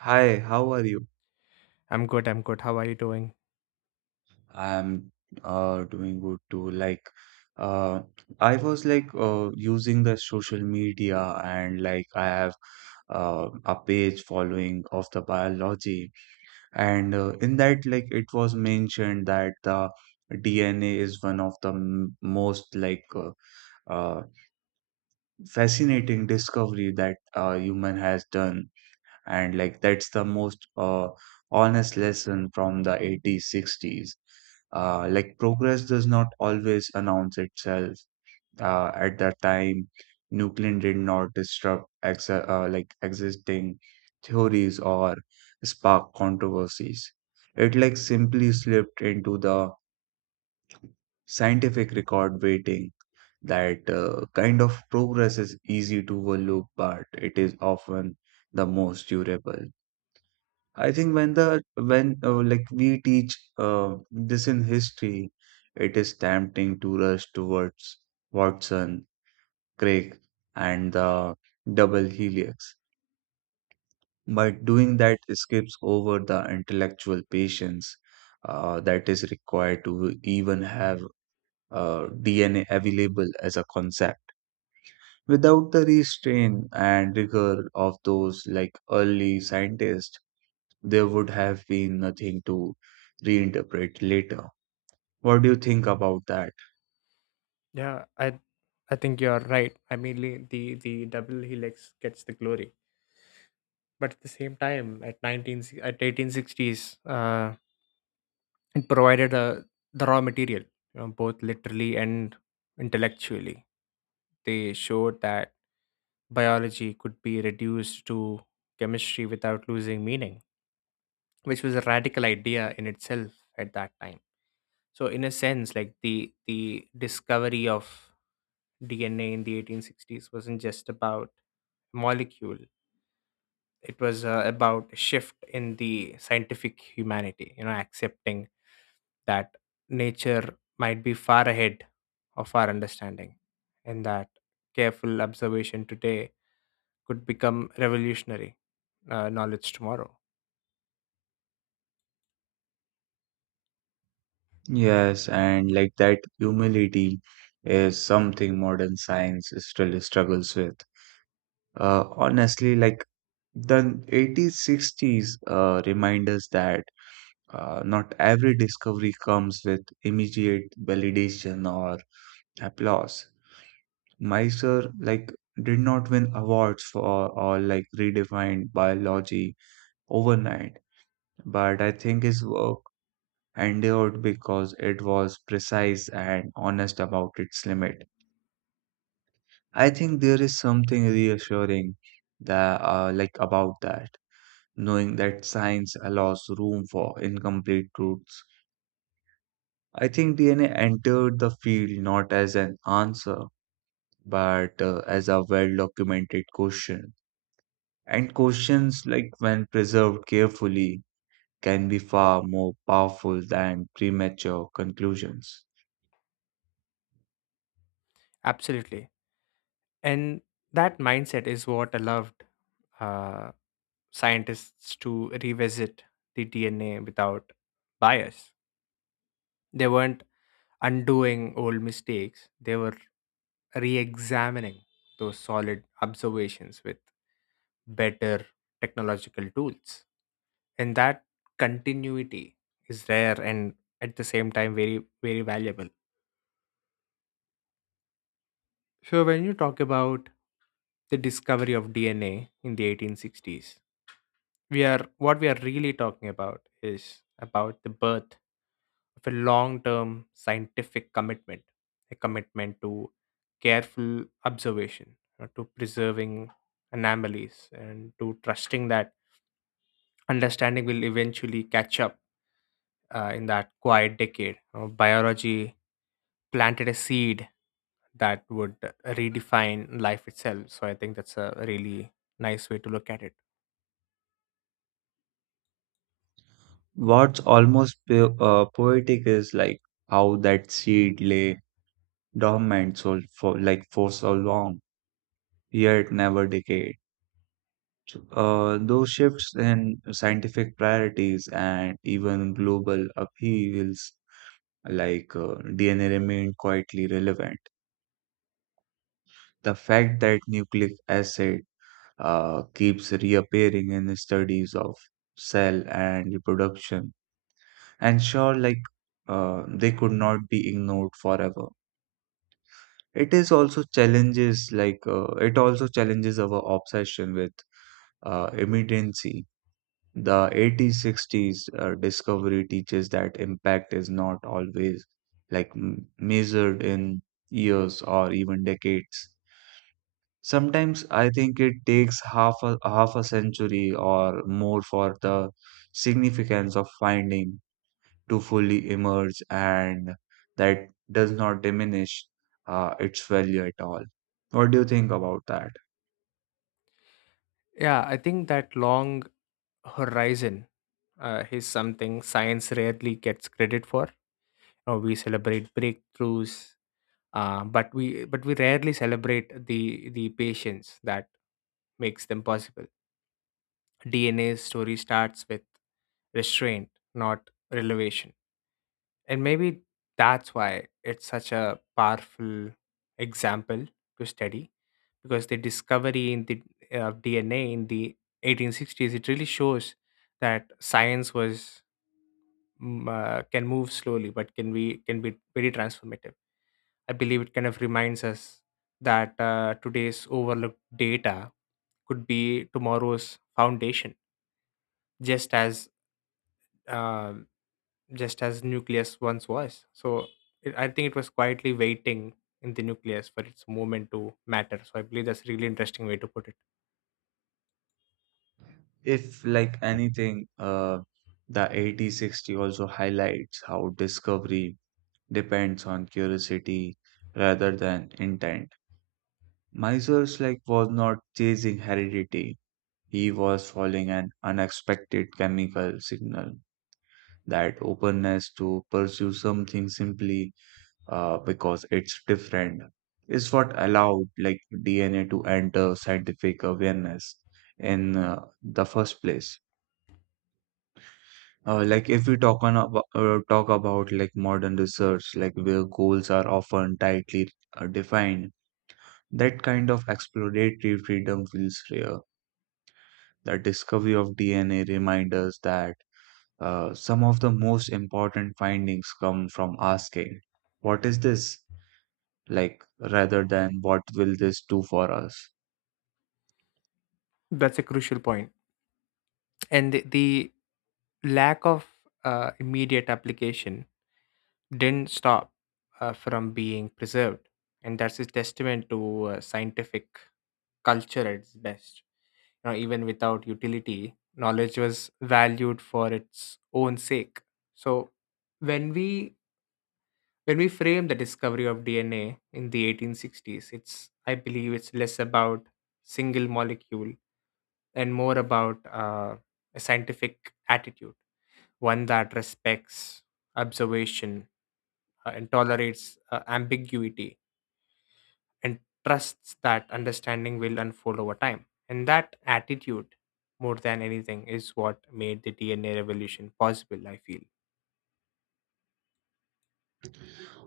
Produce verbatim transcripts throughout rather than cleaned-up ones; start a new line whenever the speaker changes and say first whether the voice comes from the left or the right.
right: Hi, how are you?
left: I'm good. I'm good. How are you doing?
right: I'm uh doing good too. Like uh I was like uh using the social media, and like I have uh a page following of the biology, and uh, in that like it was mentioned that the D N A is one of the m most like uh, uh fascinating discovery that uh human has done, and like that's the most uh, honest lesson from the eighties sixties. Uh, like progress does not always announce itself. Uh, at that time, Nuclear did not disrupt ex- uh, like existing theories or spark controversies. It like simply slipped into the scientific record, waiting. That uh, kind of progress is easy to overlook, but it is often the most durable. I think when the when uh, like we teach uh, this in history, it is tempting to rush towards Watson, Crick, and the double helix. But doing that skips over the intellectual patience uh, that is required to even have uh, D N A available as a concept. Without the restraint and rigor of those like early scientists, there would have been nothing to reinterpret later. What do you think about that?
left: Yeah, I I think you're right. I mean, le- the the double helix gets the glory, but at the same time, at nineteen si- at eighteen sixties, uh, it provided a, the raw material, you know, both literally and intellectually. They showed that biology could be reduced to chemistry without losing meaning, which was a radical idea in itself at that time. So, in a sense, like the the discovery of D N A in the eighteen sixties wasn't just about molecule. It was uh, about a shift in the scientific humanity, you know, accepting that nature might be far ahead of our understanding, and that careful observation today could become revolutionary uh, knowledge tomorrow.
right: Yes, and like that humility is something modern science still struggles with. Uh, honestly, like the eighties, sixties uh, remind us that uh, not every discovery comes with immediate validation or applause. Miser like did not win awards for or like redefined biology overnight. But I think his work endured because it was precise and honest about its limit. I think there is something reassuring that, uh, like about that, knowing that science allows room for incomplete truths. I think D N A entered the field not as an answer, but uh, as a well-documented question. And questions like when preserved carefully can be far more powerful than premature conclusions.
left: Absolutely. And that mindset is what allowed uh, scientists to revisit the D N A without bias. They weren't undoing old mistakes, they were re examining those solid observations with better technological tools. And that continuity is rare, and at the same time very, very valuable. So, when you talk about the discovery of D N A in the eighteen sixties, we are what we are really talking about is about the birth of a long-term scientific commitment, a commitment to careful observation, uh, to preserving anomalies, and to trusting that understanding will eventually catch up uh, in that quiet decade. Uh, biology planted a seed that would redefine life itself. So I think that's a really nice way to look at it.
right: What's almost po- uh, poetic is like how that seed lay dormant so for like for so long, yet never decayed. Uh, those shifts in scientific priorities and even global upheavals, like uh, D N A, remain quietly relevant. The fact that nucleic acid uh, keeps reappearing in studies of cell and reproduction, and sure, like uh, they could not be ignored forever. It is also challenges like uh, it also challenges our obsession with uh, immediacy. The eighteen sixties uh, discovery teaches that impact is not always like m- measured in years or even decades. Sometimes I think it takes half a half a century or more for the significance of finding to fully emerge, and that does not diminish uh, its value at all. What do you think about that?
left: Yeah, I think that long horizon uh, is something science rarely gets credit for. You we celebrate breakthroughs, uh, but we but we rarely celebrate the the patience that makes them possible. D N A's story starts with restraint, not relevation. And maybe that's why it's such a powerful example to study, because the discovery in the uh, of D N A in the eighteen sixties, it really shows that science was mm, uh, can move slowly, but can be can be very transformative. I believe it kind of reminds us that uh, today's overlooked data could be tomorrow's foundation, just as um, just as nucleus once was. So it, I think it was quietly waiting in the nucleus for its moment to matter. So I believe that's a really interesting way to put it.
right: If, like anything, uh, the eighty sixty also highlights how discovery depends on curiosity rather than intent. Miser's like was not chasing heredity. He was following an unexpected chemical signal. That openness to pursue something simply uh, because it's different is what allowed like D N A to enter scientific awareness in uh, the first place. Uh, like if we talk on abo- uh, talk about like modern research, like where goals are often tightly uh, defined, that kind of exploratory freedom feels rare. The discovery of D N A reminds us that uh, some of the most important findings come from asking, "What is this?" like rather than what will this do for us.
left: That's a crucial point. And the, the lack of uh, immediate application didn't stop uh, from being preserved. And that's a testament to uh, scientific culture at its best. You know, even without utility, knowledge was valued for its own sake. So, when we When we frame the discovery of D N A in the eighteen sixties, it's I believe it's less about single molecule, and more about uh, a scientific attitude, one that respects observation uh, and tolerates uh, ambiguity, and trusts that understanding will unfold over time. And that attitude, more than anything, is what made the D N A revolution possible, I feel.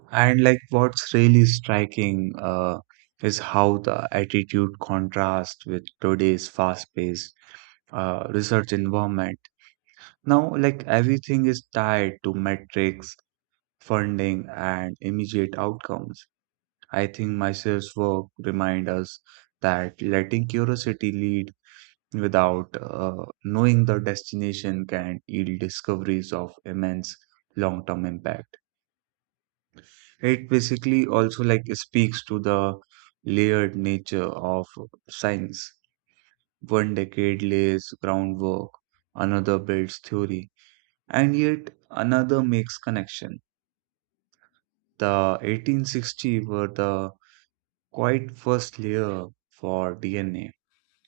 right: And like what's really striking uh, is how the attitude contrasts with today's fast-paced uh, research environment. Now, like everything is tied to metrics, funding, and immediate outcomes. I think my sales work remind us that letting curiosity lead without uh, knowing the destination can yield discoveries of immense long-term impact. It basically also like speaks to the layered nature of science. One decade lays groundwork, another builds theory, and yet another makes connection. The eighteen sixty were the quite first layer for D N A, a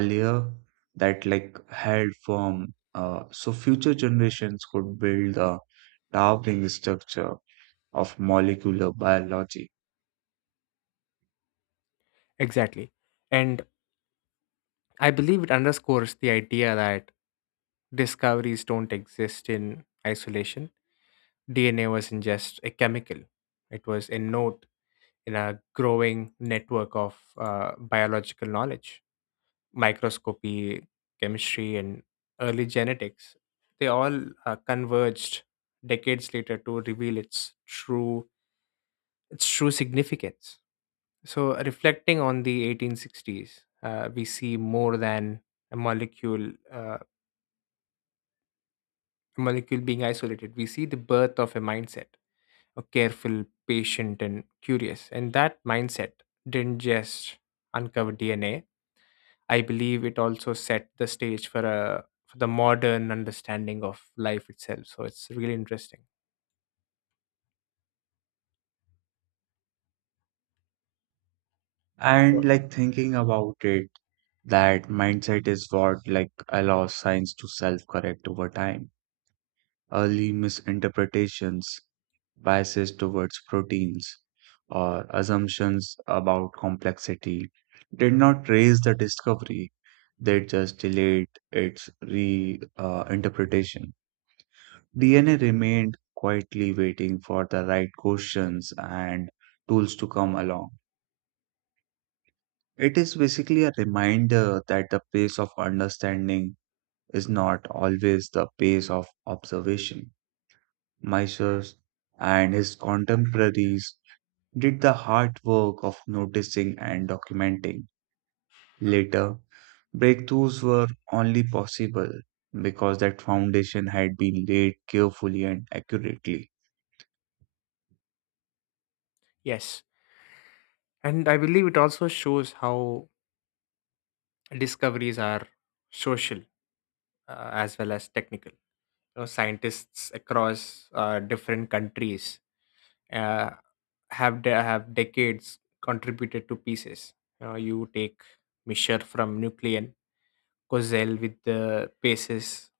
right: a layer that like held form, uh, so future generations could build the towering structure of molecular biology.
left: Exactly. And I believe it underscores the idea that discoveries don't exist in isolation. D N A wasn't just a chemical, it was a node in a growing network of uh, biological knowledge. Microscopy, chemistry, and early genetics, they all uh, converged decades later to reveal its true its true significance. So, reflecting on the eighteen sixties, uh, we see more than a molecule. Uh, molecule being isolated, we see the birth of a mindset, a careful, patient, and curious. And that mindset didn't just uncover D N A. I believe it also set the stage for a for the modern understanding of life itself. So it's really interesting. Sure.
right: And like thinking about it, that mindset is what like allows science to self-correct over time. Early misinterpretations, biases towards proteins, or assumptions about complexity did not raise the discovery, they just delayed its re uh, interpretation. D N A remained quietly waiting for the right questions and tools to come along. It is basically a reminder that the pace of understanding is not always the pace of observation. Mysius and his contemporaries did the hard work of noticing and documenting. Later, breakthroughs were only possible because that foundation had been laid carefully and accurately.
left: Yes, and I believe it also shows how discoveries are social uh, as well as technical. You know, scientists across uh, different countries uh, have de- have decades contributed to pieces. You, know, you take Misher from Nucleon, Kozel with the bases,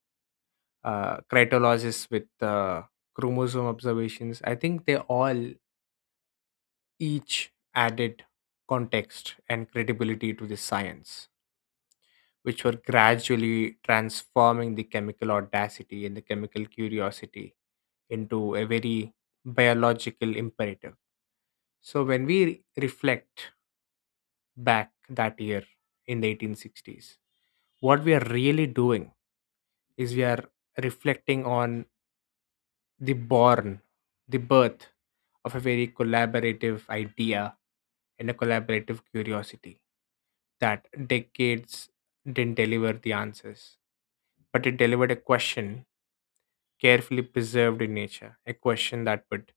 left: uh, Cryptologist with uh, chromosome observations. I think they all each added context and credibility to this science, which were gradually transforming the chemical audacity and the chemical curiosity into a very biological imperative. So when we re- reflect back that year in the eighteen sixties, what we are really doing is we are reflecting on the born, the birth of a very collaborative idea and a collaborative curiosity, that decades didn't deliver the answers, but it delivered a question carefully preserved in nature, a question that would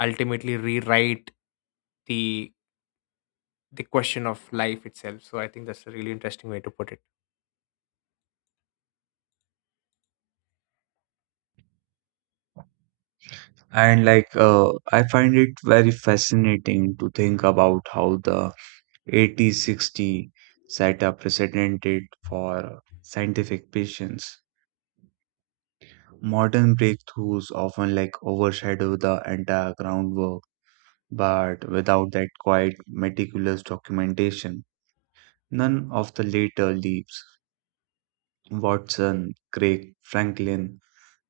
left: ultimately rewrite the the question of life itself. So I think that's a really interesting way to put it.
right: And like, uh, I find it very fascinating to think about how the eighty sixty set a precedent for scientific patients. Modern breakthroughs often like overshadow the entire groundwork, but without that quiet, meticulous documentation, none of the later leaps, Watson, Crick, Franklin,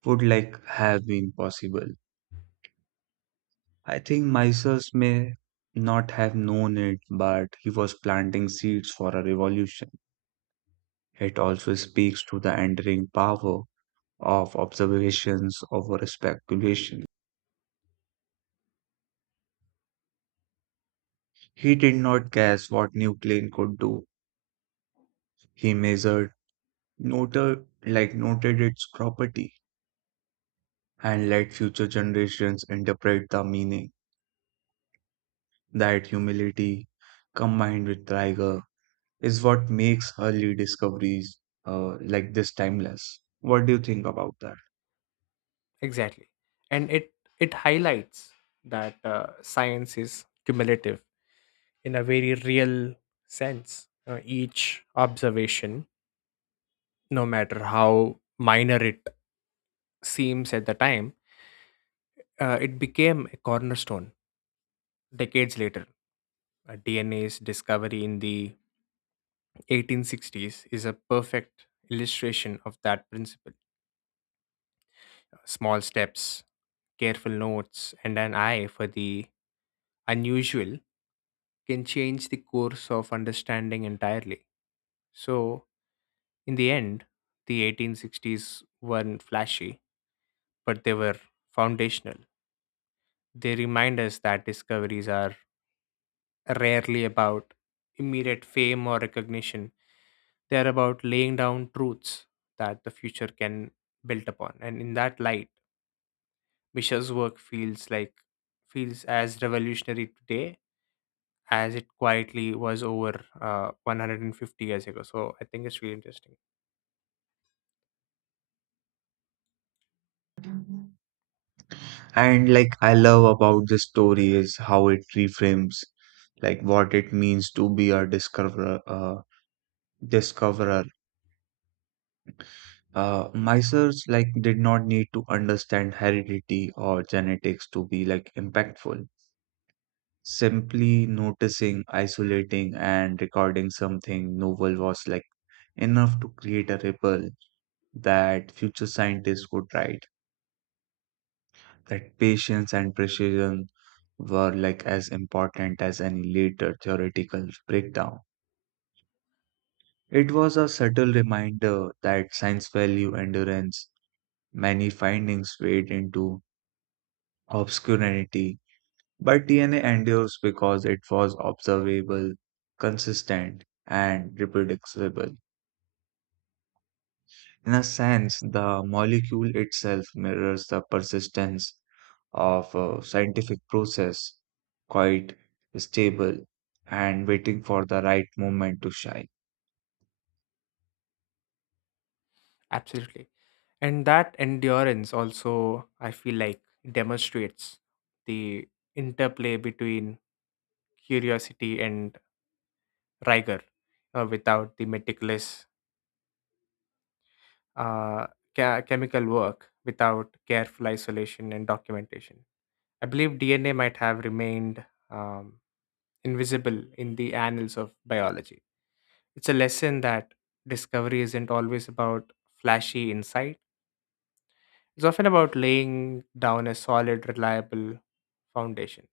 right: would like have been possible. I think Mises may not have known it, but he was planting seeds for a revolution. It also speaks to the enduring power of observations over speculation. He did not guess what new plane could do. He measured, noted, like noted its property, and let future generations interpret the meaning. That humility, combined with rigor, is what makes early discoveries uh, like this timeless. What do you think about that?
left: Exactly, and it it highlights that uh, science is cumulative in a very real sense. Uh, each observation, no matter how minor it seems at the time, uh, it became a cornerstone decades later. Uh, D N A's discovery in the eighteen sixties is a perfect illustration of that principle. Small steps, careful notes, and an eye for the unusual can change the course of understanding entirely. So, in the end, the eighteen sixties weren't flashy, but they were foundational. They remind us that discoveries are rarely about immediate fame or recognition, they are about laying down truths that the future can build upon. And in that light, Misha's work feels like feels as revolutionary today as it quietly was over uh, one hundred fifty years ago. So I think it's really interesting.
right: And like I love about this story is how it reframes like what it means to be a discoverer uh, discoverer. Uh, Myers like did not need to understand heredity or genetics to be like impactful. Simply noticing, isolating, and recording something novel was like enough to create a ripple that future scientists would write. That patience and precision were like as important as any later theoretical breakdown. It was a subtle reminder that science value endurance. Many findings fade into obscurity, but D N A endures because it was observable, consistent, and reproducible. In a sense, the molecule itself mirrors the persistence of a scientific process, quite stable and waiting for the right moment to shine.
left: Absolutely. And that endurance also, I feel like, demonstrates the interplay between curiosity and rigor, uh, without the meticulous uh, ca- chemical work, without careful isolation and documentation. I believe D N A might have remained. um, invisible in the annals of biology. It's a lesson that discovery isn't always about flashy insight, it's often about laying down a solid, reliable foundation.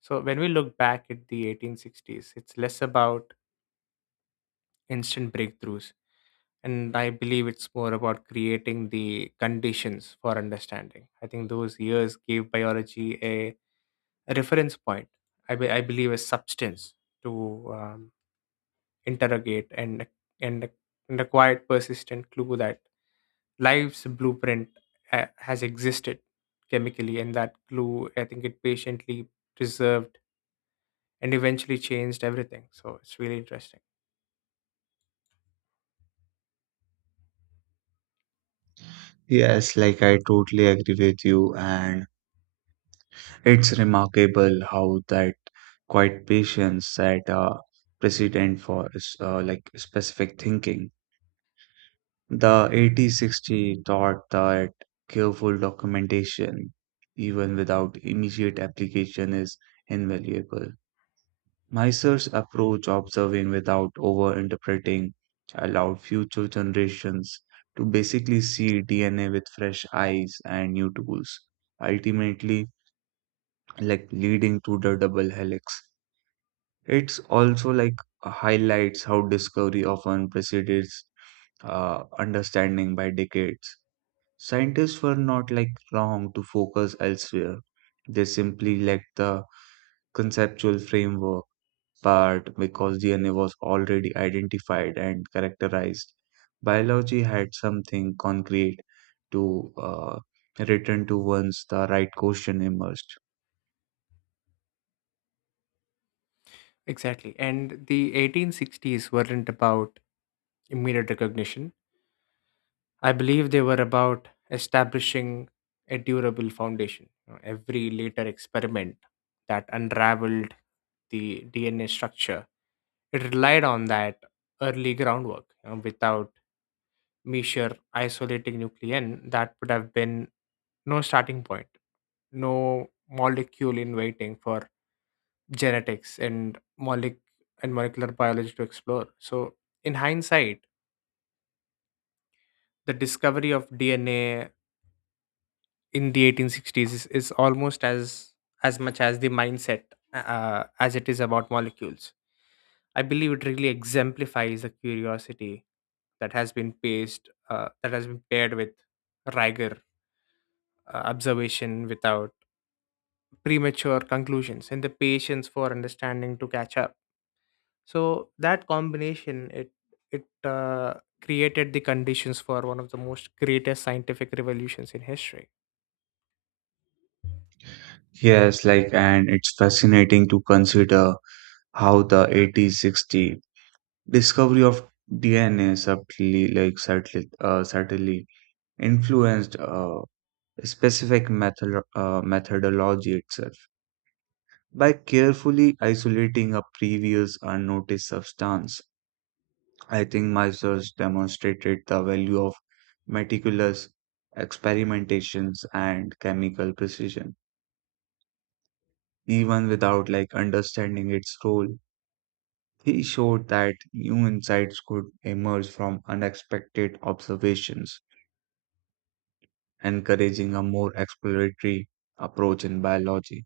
left: So, when we look back at the eighteen sixties, it's less about instant breakthroughs, and I believe it's more about creating the conditions for understanding. I think those years gave biology a, a reference point, I, be, I believe, a substance to um, interrogate, and and and a quiet persistent clue that life's blueprint ha- has existed chemically, and that clue, I think, it patiently preserved and eventually changed everything. So it's really interesting.
right: Yes, like I totally agree with you, and it's remarkable how that quiet patience set a precedent for uh, like specific thinking. The eighty sixty taught that careful documentation, even without immediate application, is invaluable. Miser's approach, observing without overinterpreting, allowed future generations to basically see D N A with fresh eyes and new tools, ultimately, like leading to the double helix. It's also like highlights how discovery often precedes uh, understanding by decades. Scientists were not like wrong to focus elsewhere. They simply lacked the conceptual framework part because D N A was already identified and characterized. Biology had something concrete to uh, return to once the right question emerged.
left: Exactly. And the eighteen sixties weren't about immediate recognition. I believe they were about establishing a durable foundation. You know, Every later experiment that unraveled the D N A structure, it relied on that early groundwork. you know, Without measure isolating nuclein, that would have been no starting point, no molecule in waiting for genetics and molec- and molecular biology to explore. So, in hindsight, the discovery of D N A in the eighteen sixties is, is almost as as much as the mindset, uh, as it is about molecules. I believe it really exemplifies the curiosity that has been paced uh, that has been paired with rigor, uh, observation without premature conclusions, and the patience for understanding to catch up. So that combination it it uh, created the conditions for one of the most greatest scientific revolutions in history.
right: Yes, like, and it's fascinating to consider how the eighty sixty discovery of D N A subtly, like, subtly, uh, subtly influenced uh, specific method, uh, methodology itself. By carefully isolating a previous unnoticed substance, I think my search demonstrated the value of meticulous experimentations and chemical precision. Even without like understanding its role, he showed that new insights could emerge from unexpected observations, encouraging a more exploratory approach in biology.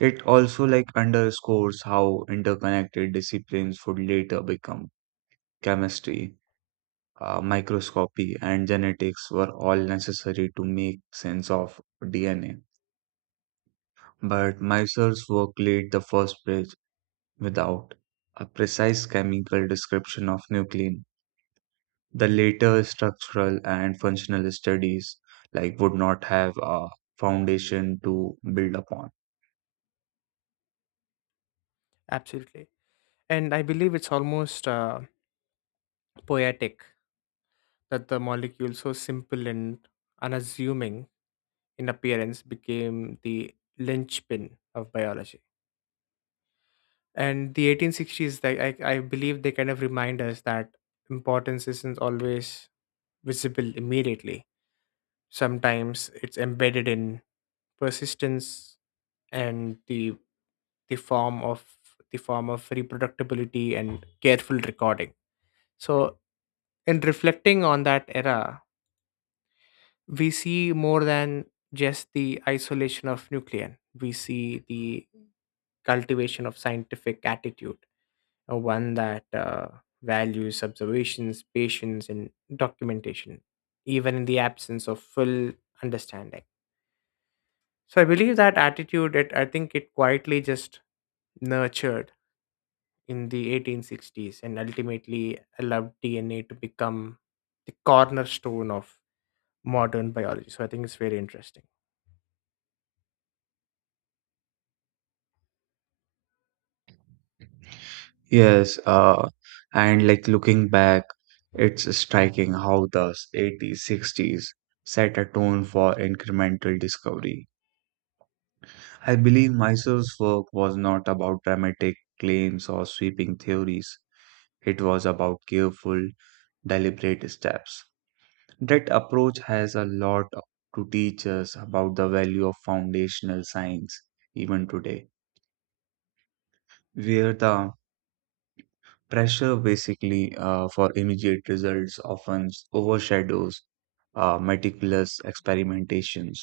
right: It also like underscores how interconnected disciplines would later become. Chemistry, uh, microscopy, and genetics were all necessary to make sense of D N A. But Miser's work laid the first bridge without a precise chemical description of nuclein. The later structural and functional studies like would not have a foundation to build upon.
left: Absolutely. And I believe it's almost uh, poetic that the molecule, so simple and unassuming in appearance, became the linchpin of biology. And the eighteen sixties, like, I, I believe they kind of remind us that importance isn't always visible immediately. Sometimes it's embedded in persistence and the the form of the form of reproductibility and careful recording. So, in reflecting on that era, we see more than just the isolation of nucleon. We see the cultivation of scientific attitude, uh, one that uh, values observations, patience, and documentation, even in the absence of full understanding. So I believe that attitude, it, I think it quietly just nurtured in the eighteen sixties and ultimately allowed D N A to become the cornerstone of modern biology. So I think it's very interesting.
right: Yes, uh, and like looking back, it's striking how the eighties, sixties set a tone for incremental discovery. I believe Mysel's work was not about dramatic claims or sweeping theories, it was about careful, deliberate steps. That approach has a lot to teach us about the value of foundational science, even today, where the pressure, basically, uh, for immediate results often overshadows uh, meticulous experimentations.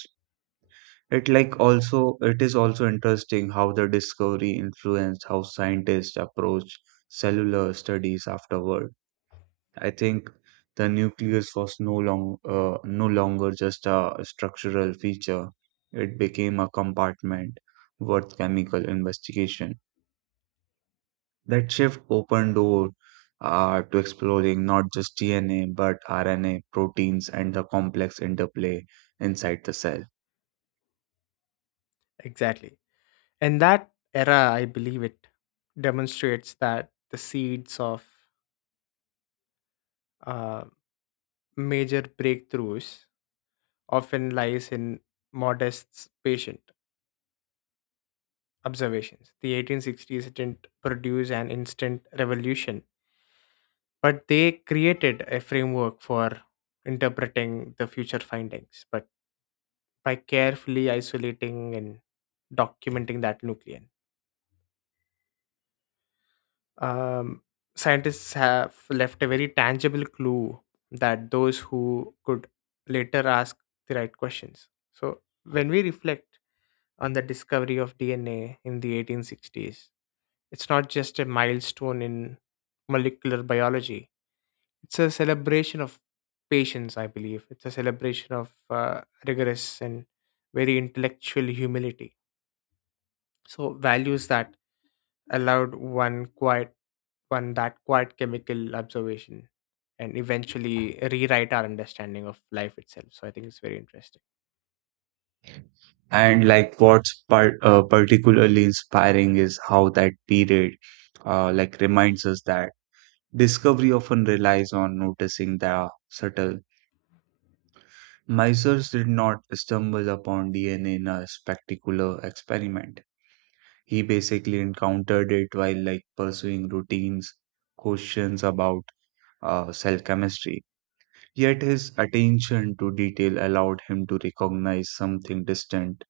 right: It like also it is also interesting how the discovery influenced how scientists approach cellular studies afterward. I think the nucleus was no long uh, no longer just a structural feature. It became a compartment worth chemical investigation. That shift opened door uh, to exploring not just D N A but R N A, proteins, and the complex interplay inside the cell.
left: Exactly. In that era, I believe it demonstrates that the seeds of uh, major breakthroughs often lies in modest patient observations. The eighteen sixties didn't produce an instant revolution, but they created a framework for interpreting the future findings. But by carefully isolating and documenting that nucleus. um, scientists have left a very tangible clue that those who could later ask the right questions. So, when we reflect on the discovery of D N A in the eighteen sixties, it's not just a milestone in molecular biology, it's a celebration of patience, I believe. It's a celebration of uh, rigorous and very intellectual humility. So, values that allowed one quiet one that quiet chemical observation and eventually rewrite our understanding of life itself. So I think it's very interesting.
right: And like what's par- uh, particularly inspiring is how that period uh, like reminds us that discovery often relies on noticing the subtle. Miser's did not stumble upon D N A in a spectacular experiment. He basically encountered it while like pursuing routines, questions about uh, cell chemistry. Yet his attention to detail allowed him to recognize something distant,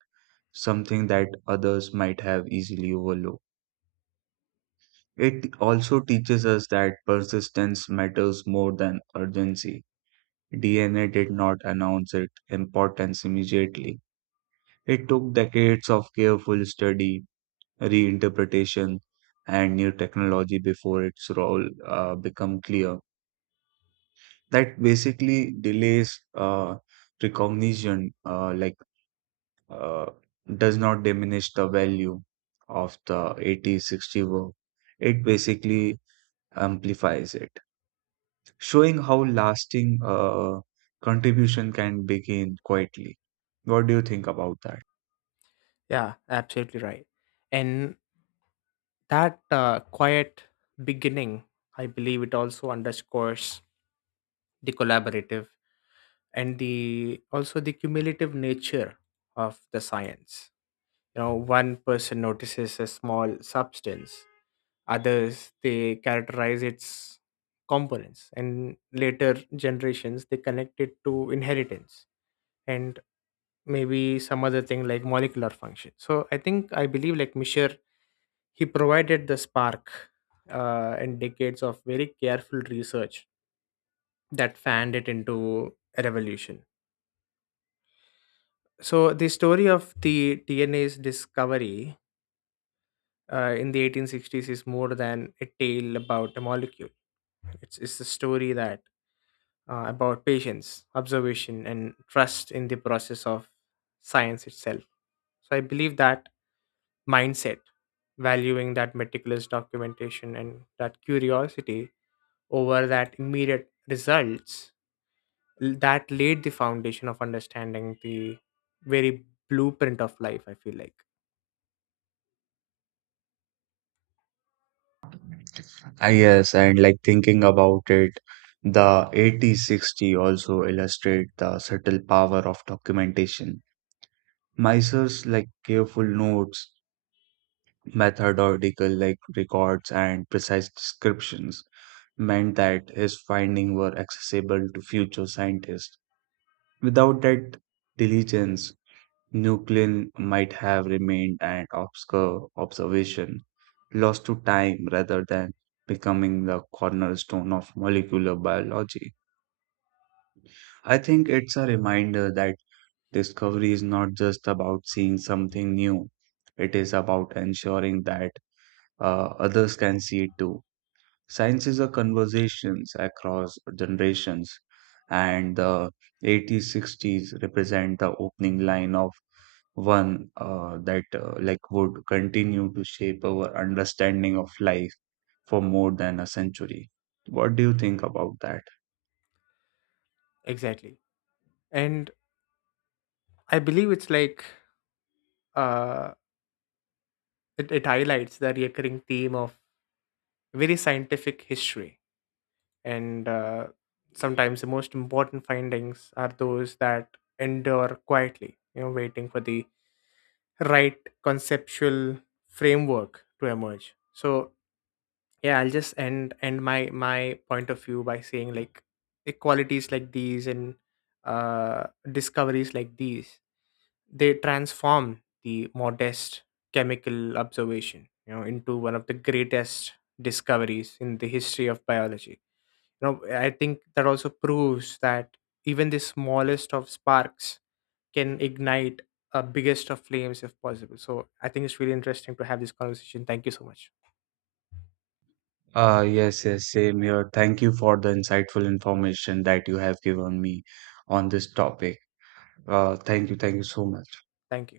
right: something that others might have easily overlooked. It also teaches us that persistence matters more than urgency. D N A did not announce its importance immediately. It took decades of careful study, reinterpretation, and new technology before its role uh, become clear. that basically delays uh, recognition, uh, like uh, does not diminish the value of the eighty sixty work. It basically amplifies it, showing how lasting uh, contribution can begin quietly. What do you think about that?
left: Yeah, absolutely right. And that uh, quiet beginning, I believe it also underscores the collaborative, and the also the cumulative nature of the science. You know, one person notices a small substance, others they characterize its components, and later generations they connect it to inheritance, and maybe some other thing like molecular function. So i think i believe, like, Misher, he provided the spark, uh, and decades of very careful research that fanned it into a revolution. So the story of the DNA's discovery, uh, in the eighteen sixties, is more than a tale about a molecule. It's, it's a story, that uh, about patience, observation, and trust in the process of science itself. So I believe that mindset, valuing that meticulous documentation and that curiosity over that immediate results, l- that laid the foundation of understanding the very blueprint of life, I feel like.
right: Ah, yes, and like thinking about it, the eighty sixty also illustrate the subtle power of documentation. Miser's like careful notes methodical like records and precise descriptions meant that his findings were accessible to future scientists. Without that diligence, Nuclein might have remained an obscure observation, lost to time rather than becoming the cornerstone of molecular biology. I think it's a reminder that discovery is not just about seeing something new, it is about ensuring that uh, others can see it too. Science is a conversations across generations, and the eighties, sixties represent the opening line of one uh, that uh, like would continue to shape our understanding of life for more than a century. What do you think about that?
left: Exactly. And I believe it's like uh, it, it highlights the recurring theme of very scientific history, and uh, sometimes the most important findings are those that endure quietly, you know waiting for the right conceptual framework to emerge. So yeah, i'll just end end my my point of view by saying, like, equalities like these, and uh, discoveries like these, they transform the modest chemical observation, you know into one of the greatest discoveries in the history of biology. you know I think that also proves that even the smallest of sparks can ignite a biggest of flames, if possible. So I think it's really interesting to have this conversation. Thank you so much.
right: Uh, yes, yes, same here. Thank you for the insightful information that you have given me on this topic. Uh, thank you, thank you so much.
left: Thank you.